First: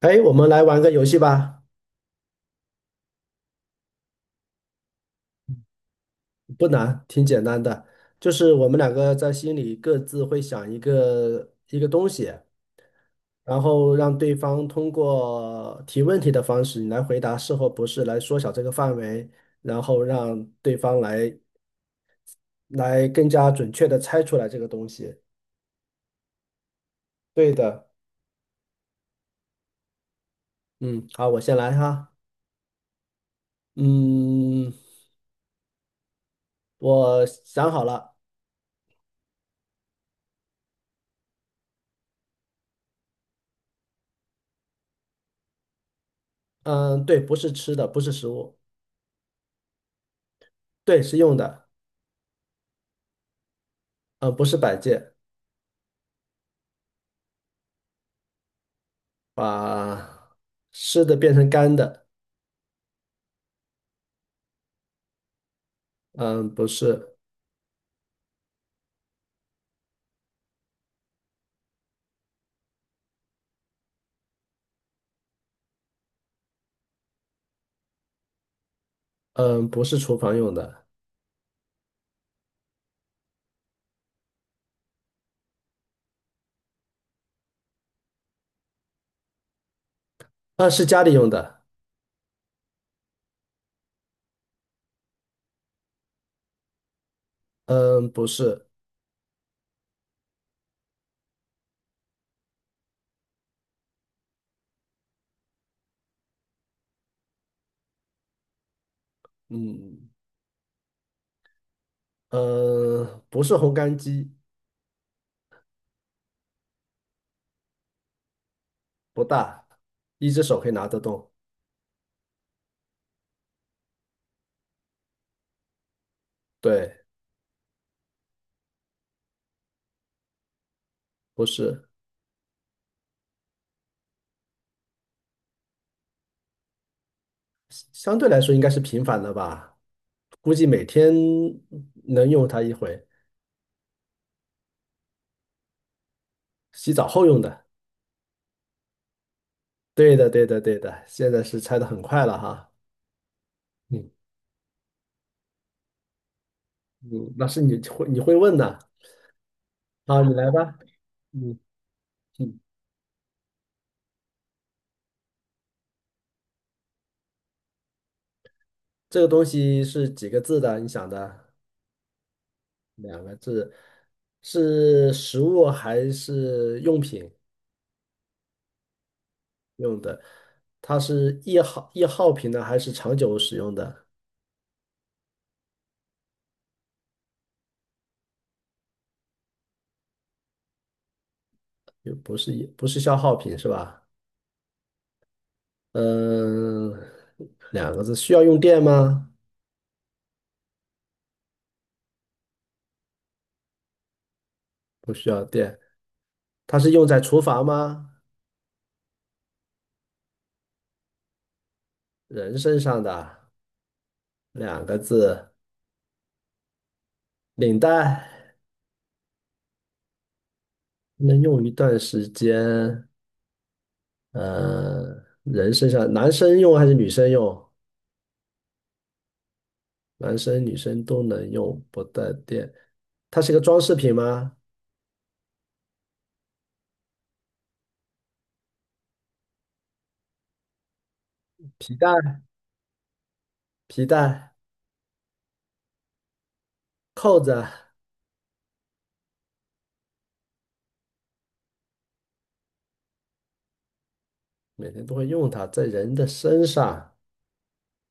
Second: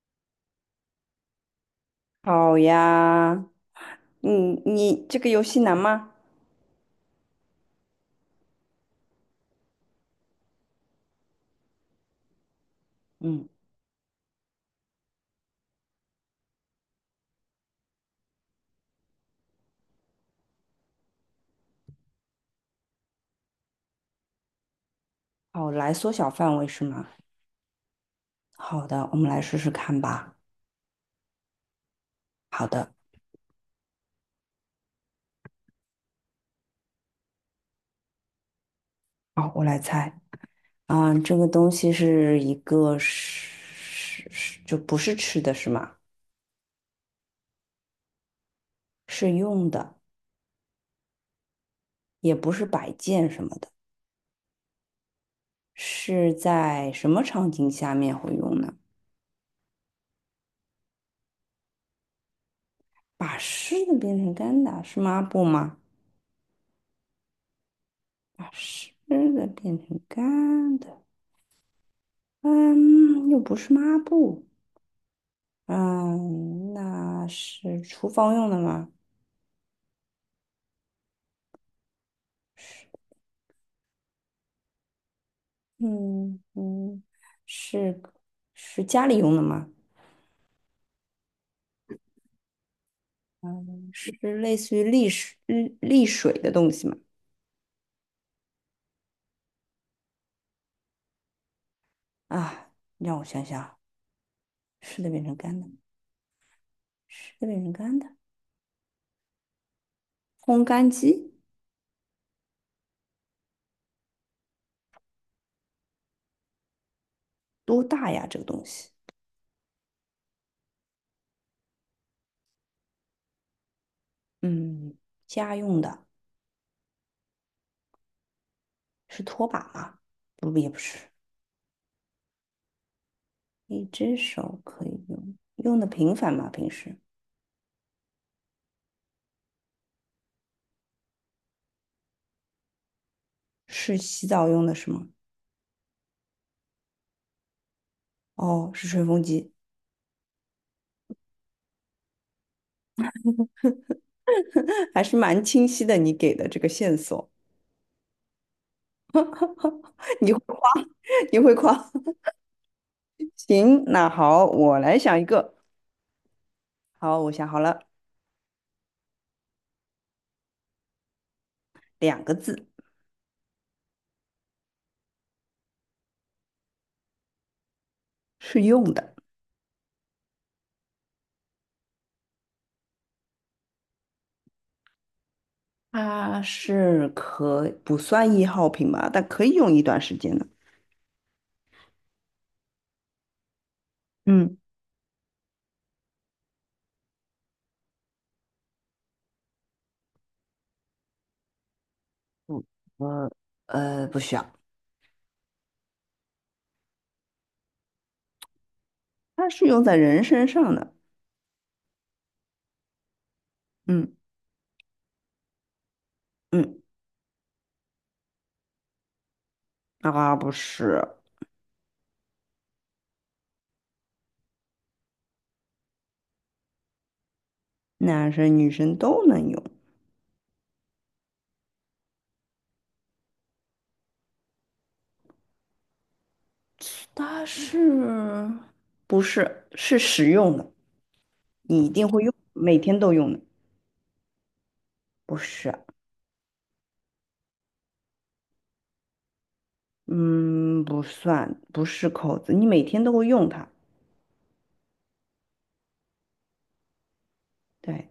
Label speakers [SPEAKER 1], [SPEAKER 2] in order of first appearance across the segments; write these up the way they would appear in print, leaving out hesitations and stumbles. [SPEAKER 1] 哎，我们来玩个游戏吧，
[SPEAKER 2] 好呀。嗯，你这个游戏难吗？
[SPEAKER 1] 不难，挺简单的，就是我们两个在心里各自会想一个东西，
[SPEAKER 2] 嗯。
[SPEAKER 1] 然后让对方通过提问题的方式，你来回答是或不是，来缩小这个范围，然后让对方来更加准确的猜出来这个东西。
[SPEAKER 2] 哦，来缩小范围是吗？
[SPEAKER 1] 对的，
[SPEAKER 2] 好的，我们来试试看吧。
[SPEAKER 1] 嗯，好，我先来哈，
[SPEAKER 2] 好的。
[SPEAKER 1] 嗯，我想好了，
[SPEAKER 2] 好，我来猜。啊、这个东西是一个是就不是吃的是吗？
[SPEAKER 1] 嗯，对，不是吃的，不是食物，
[SPEAKER 2] 是用的。
[SPEAKER 1] 对，是用的，
[SPEAKER 2] 也不是摆件什么的。
[SPEAKER 1] 嗯，不是摆件。
[SPEAKER 2] 是在什么场景下面会用呢？
[SPEAKER 1] 把湿的变成干的，
[SPEAKER 2] 把湿的变成干的，是抹布吗？
[SPEAKER 1] 嗯，不是，
[SPEAKER 2] 把湿的变成干的，嗯，又不是抹布。嗯，那是厨房用的吗？
[SPEAKER 1] 嗯，不是厨房用的，
[SPEAKER 2] 嗯嗯。是是家里用的吗？
[SPEAKER 1] 啊，是家里用的，
[SPEAKER 2] 是类似于沥水的东西吗？
[SPEAKER 1] 嗯，不是，
[SPEAKER 2] 啊，让我想想啊。湿的变成干的。湿的变成干的。
[SPEAKER 1] 嗯，
[SPEAKER 2] 烘干机
[SPEAKER 1] 嗯，不是烘干机，
[SPEAKER 2] 多大呀？这个东西，
[SPEAKER 1] 不大，一只手可以拿得动，
[SPEAKER 2] 嗯，家用的。
[SPEAKER 1] 对，
[SPEAKER 2] 是拖把吗？不，也不是。
[SPEAKER 1] 不是，
[SPEAKER 2] 一只手可以用，用的频繁吗？平时
[SPEAKER 1] 相对来说应该是频繁的吧，估计每天能用它一回，
[SPEAKER 2] 是洗澡用的是吗？
[SPEAKER 1] 洗澡后用的，
[SPEAKER 2] 哦，是吹风机。
[SPEAKER 1] 对的，对的，对的，现在是拆的很快了哈，嗯
[SPEAKER 2] 还是蛮清晰的，你给的这个线索。
[SPEAKER 1] 嗯，那是你会问的，好，
[SPEAKER 2] 你
[SPEAKER 1] 你
[SPEAKER 2] 会
[SPEAKER 1] 来
[SPEAKER 2] 夸。
[SPEAKER 1] 吧，
[SPEAKER 2] 你会
[SPEAKER 1] 嗯。
[SPEAKER 2] 夸。
[SPEAKER 1] 嗯，
[SPEAKER 2] 行，那好，我来想一个。好，我想好了。
[SPEAKER 1] 这个东西是几个字的？你想的
[SPEAKER 2] 两个字。
[SPEAKER 1] 两个字，是食物还是用品
[SPEAKER 2] 是用的。
[SPEAKER 1] 用的？它是易耗品呢，还是长久使用的？
[SPEAKER 2] 它是可不算易耗品吧，但可以用一段时间的。
[SPEAKER 1] 又不是消耗品是吧？
[SPEAKER 2] 嗯。
[SPEAKER 1] 嗯，两个字，需要用电吗？
[SPEAKER 2] 不，我不需要。
[SPEAKER 1] 不需要电。它是用在厨房吗？
[SPEAKER 2] 它是用在人身上的。
[SPEAKER 1] 人身上的
[SPEAKER 2] 嗯
[SPEAKER 1] 两个字，
[SPEAKER 2] 嗯。
[SPEAKER 1] 领带
[SPEAKER 2] 啊，不是。
[SPEAKER 1] 能用一段时间。呃，人身上，男生用还是女生用？
[SPEAKER 2] 男生女生都能用。
[SPEAKER 1] 男生女生都能用，不带电。它是一个装饰品吗？
[SPEAKER 2] 它不是实用的？你一
[SPEAKER 1] 皮
[SPEAKER 2] 定
[SPEAKER 1] 带、
[SPEAKER 2] 会用，每天都用的。
[SPEAKER 1] 皮带、
[SPEAKER 2] 不是。
[SPEAKER 1] 扣子，
[SPEAKER 2] 嗯，不算，不是口子，你每天都会用它。
[SPEAKER 1] 每天都会用它，在人的身上。
[SPEAKER 2] 对，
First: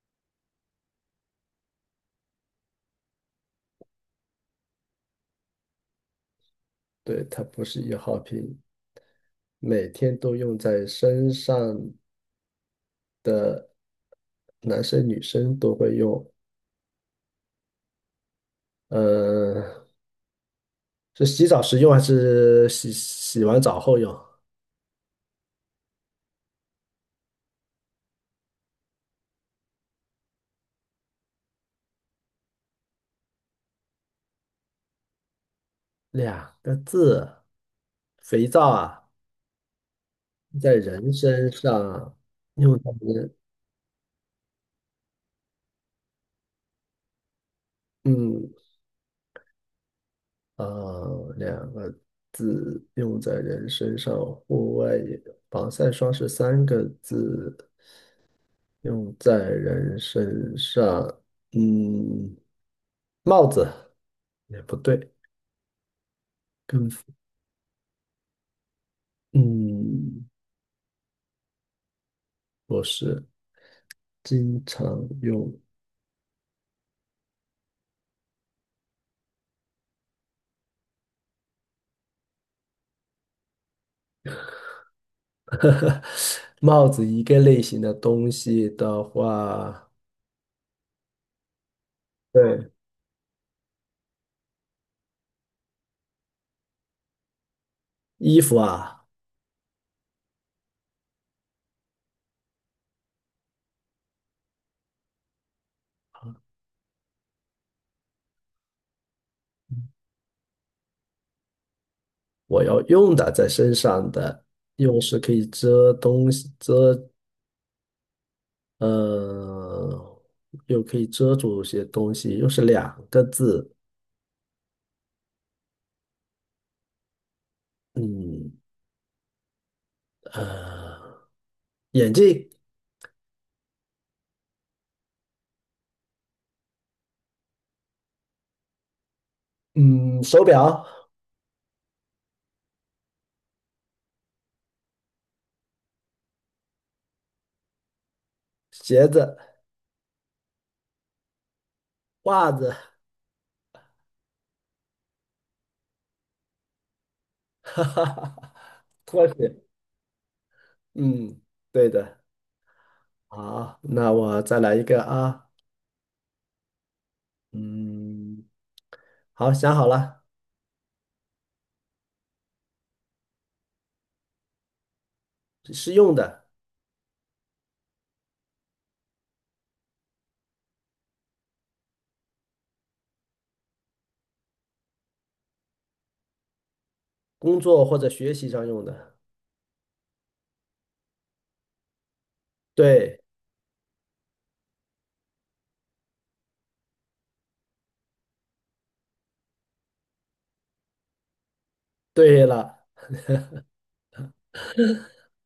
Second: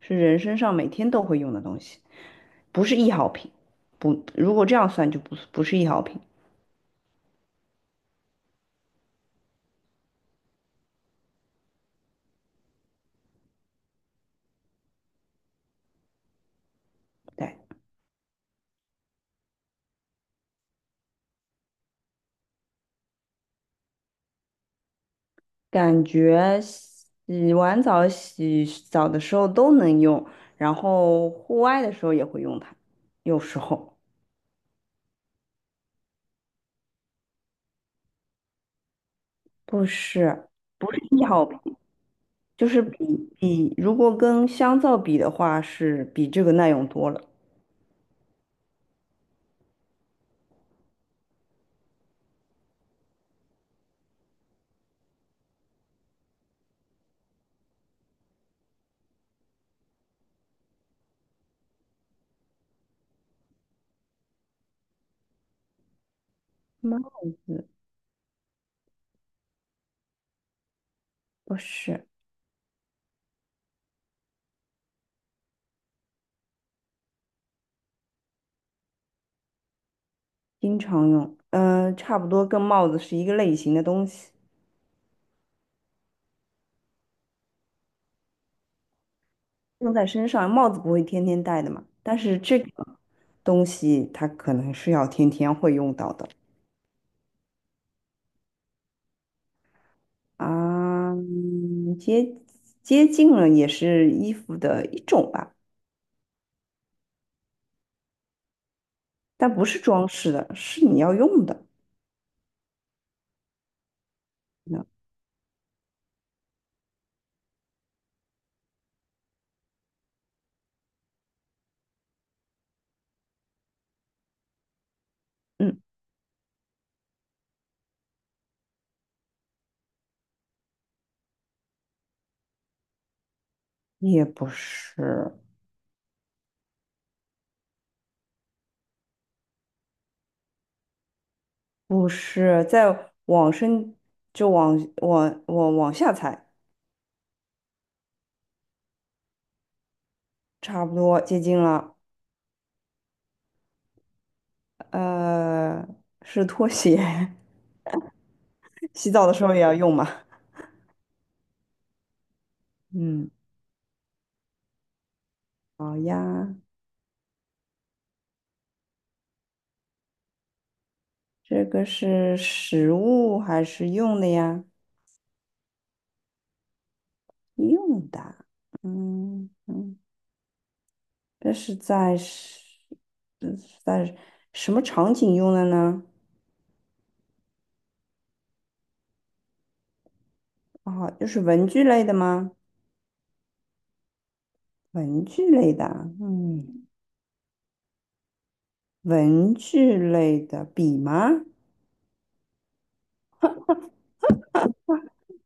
[SPEAKER 2] 是人身上每天都会用的东西，不是易耗品。不，如果这样算就不不是易耗品。
[SPEAKER 1] 对，它不是易耗品，每天都用在身上，男生女生都会用。
[SPEAKER 2] 对。
[SPEAKER 1] 呃，是洗澡时用还是洗完澡后用？
[SPEAKER 2] 感觉洗完澡、洗澡的时候都能用，然后户外的时候也会用它。有时候
[SPEAKER 1] 两个字，肥皂啊，
[SPEAKER 2] 不是
[SPEAKER 1] 在
[SPEAKER 2] 不是
[SPEAKER 1] 人
[SPEAKER 2] 易耗
[SPEAKER 1] 身
[SPEAKER 2] 品，
[SPEAKER 1] 上。
[SPEAKER 2] 就是
[SPEAKER 1] 嗯，
[SPEAKER 2] 比如果跟香皂比的话，是比这个耐用多了。
[SPEAKER 1] 嗯啊，两个字用在人身上，户外也。防晒霜是三个字，用在人身上。嗯，帽子也不对，
[SPEAKER 2] 帽
[SPEAKER 1] 跟
[SPEAKER 2] 子
[SPEAKER 1] 嗯
[SPEAKER 2] 不是。
[SPEAKER 1] 不是经常用。
[SPEAKER 2] 经常用。嗯，差不多跟帽子是一个类型的东西，
[SPEAKER 1] 帽子一个类型的东西的话，
[SPEAKER 2] 用在身上。帽子不会天天戴的嘛，但是这
[SPEAKER 1] 对，
[SPEAKER 2] 个东西它可能是要天天会用到的
[SPEAKER 1] 衣服啊，
[SPEAKER 2] 啊。接近了，也是衣服的一种吧，但不是装饰的，是你要用的。
[SPEAKER 1] 我要用的在身上的，
[SPEAKER 2] 那
[SPEAKER 1] 用是可以遮东西遮呃，又可以遮住一些东西，又是两个字，
[SPEAKER 2] 嗯，
[SPEAKER 1] 嗯，呃，眼镜，
[SPEAKER 2] 也不是。
[SPEAKER 1] 嗯，手表，
[SPEAKER 2] 不是。在往身，就往下踩。
[SPEAKER 1] 鞋子，
[SPEAKER 2] 差不多接近了。
[SPEAKER 1] 袜子，
[SPEAKER 2] 呃，是拖鞋。
[SPEAKER 1] 哈哈哈，
[SPEAKER 2] 洗
[SPEAKER 1] 拖
[SPEAKER 2] 澡的时候
[SPEAKER 1] 鞋，
[SPEAKER 2] 也要用嘛。
[SPEAKER 1] 嗯，对的，
[SPEAKER 2] 嗯。
[SPEAKER 1] 好，那我再来一个啊，
[SPEAKER 2] 好呀。
[SPEAKER 1] 嗯，好，想好了，
[SPEAKER 2] 这个是实物还是用的呀？
[SPEAKER 1] 是用的，
[SPEAKER 2] 用的。嗯嗯。这是在是这是在什么场景用的呢？
[SPEAKER 1] 工作或者学习上用的，
[SPEAKER 2] 哦，就是文具类的吗？
[SPEAKER 1] 对，
[SPEAKER 2] 文具类的啊，嗯，文具类的笔吗？
[SPEAKER 1] 对了，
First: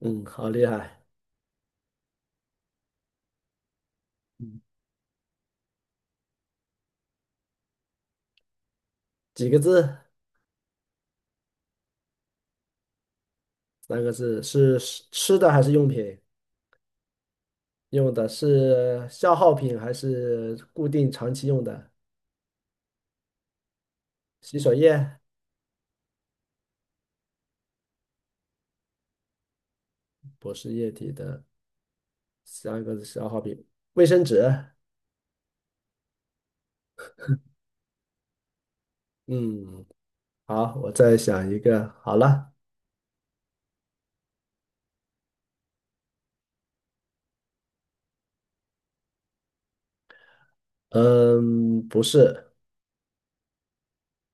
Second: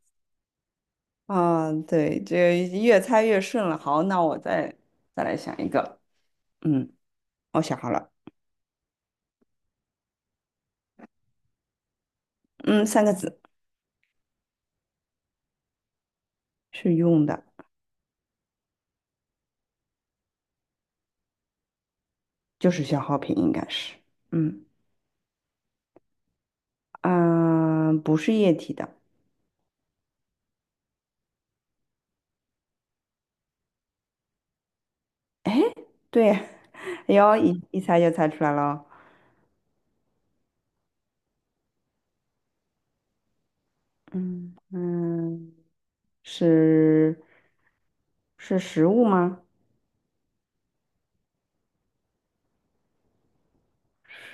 [SPEAKER 1] 嗯，好厉害，
[SPEAKER 2] 啊，对，这越猜越顺了。好，那我再来想一个。嗯，我想好了。
[SPEAKER 1] 几个字？
[SPEAKER 2] 嗯，三个字。
[SPEAKER 1] 三个字，是吃的还是用品？
[SPEAKER 2] 是用的。
[SPEAKER 1] 用的是消耗品还是固定长期用的？
[SPEAKER 2] 就是消耗品，应该是。
[SPEAKER 1] 洗
[SPEAKER 2] 嗯。
[SPEAKER 1] 手液、
[SPEAKER 2] 啊、不是液体的。
[SPEAKER 1] 不是液体的三个消耗品，卫生纸。
[SPEAKER 2] 对。哎呦，一一猜就猜出来了哦。
[SPEAKER 1] 嗯，好，我再想一个。好了，
[SPEAKER 2] 嗯嗯。是是食物吗？
[SPEAKER 1] 嗯，不是，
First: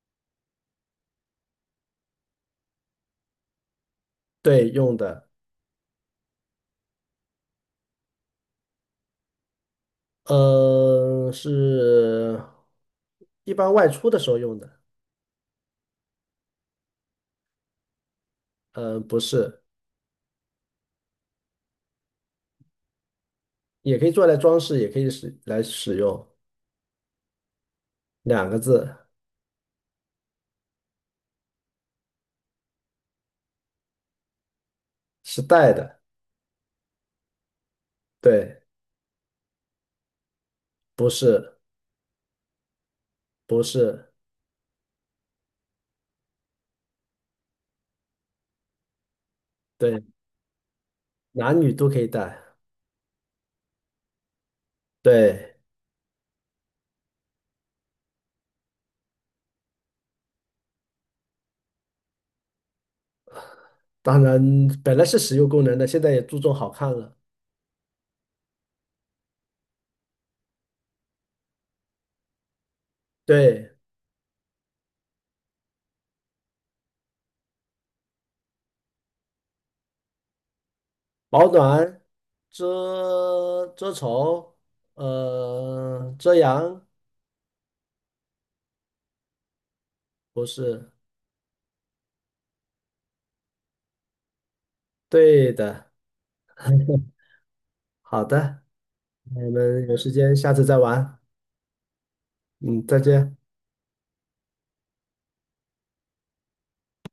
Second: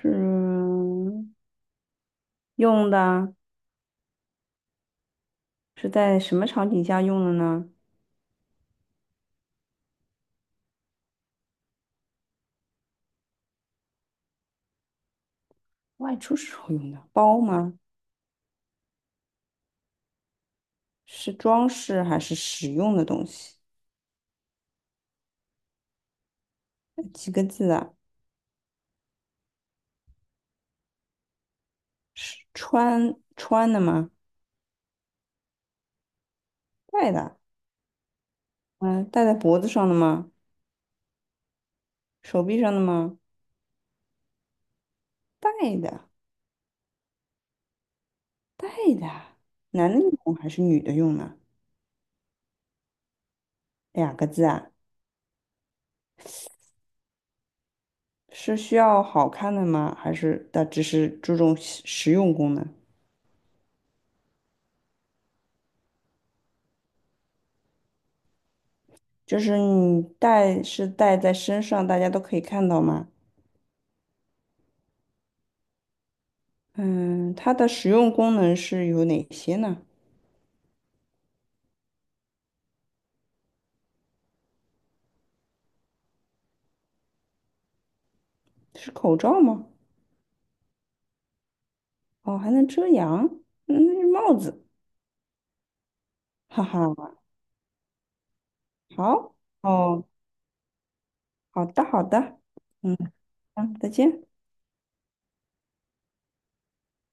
[SPEAKER 2] 是用的。
[SPEAKER 1] 对，用的，
[SPEAKER 2] 是在什么场景下用的呢？
[SPEAKER 1] 嗯，是一般外出的时候用的。
[SPEAKER 2] 外出时候用的包吗？
[SPEAKER 1] 嗯，不是，
[SPEAKER 2] 是装饰还是使用的东西？
[SPEAKER 1] 也可以做来装饰，也可以使来使用。
[SPEAKER 2] 几个字啊？
[SPEAKER 1] 两个字
[SPEAKER 2] 是穿的吗？
[SPEAKER 1] 是带的，
[SPEAKER 2] 戴的？
[SPEAKER 1] 对，
[SPEAKER 2] 嗯，戴在脖子上的吗？
[SPEAKER 1] 不是，
[SPEAKER 2] 手臂上的吗？
[SPEAKER 1] 不是，
[SPEAKER 2] 戴的。戴的。男的
[SPEAKER 1] 对，
[SPEAKER 2] 用还是女的用呢？
[SPEAKER 1] 男女都可以带。
[SPEAKER 2] 两个字啊。
[SPEAKER 1] 对，
[SPEAKER 2] 是需要好看的吗？还是它只是注重实用功能？
[SPEAKER 1] 当然本来是实用功能的，现在也注重好看了。
[SPEAKER 2] 就是你戴在身上，大家都可以看到吗？
[SPEAKER 1] 对，
[SPEAKER 2] 嗯，它的实用功能是有哪些呢？
[SPEAKER 1] 保暖、遮丑，呃，遮阳，
[SPEAKER 2] 是口罩吗？
[SPEAKER 1] 不是，
[SPEAKER 2] 哦，还能遮阳。嗯，那是帽子。
[SPEAKER 1] 对的。
[SPEAKER 2] 哈哈。
[SPEAKER 1] 好的，
[SPEAKER 2] 好。
[SPEAKER 1] 那我们有
[SPEAKER 2] 哦，
[SPEAKER 1] 时间下次再玩。
[SPEAKER 2] 好的，好的。
[SPEAKER 1] 嗯，
[SPEAKER 2] 嗯。
[SPEAKER 1] 再见。
[SPEAKER 2] 好，再见。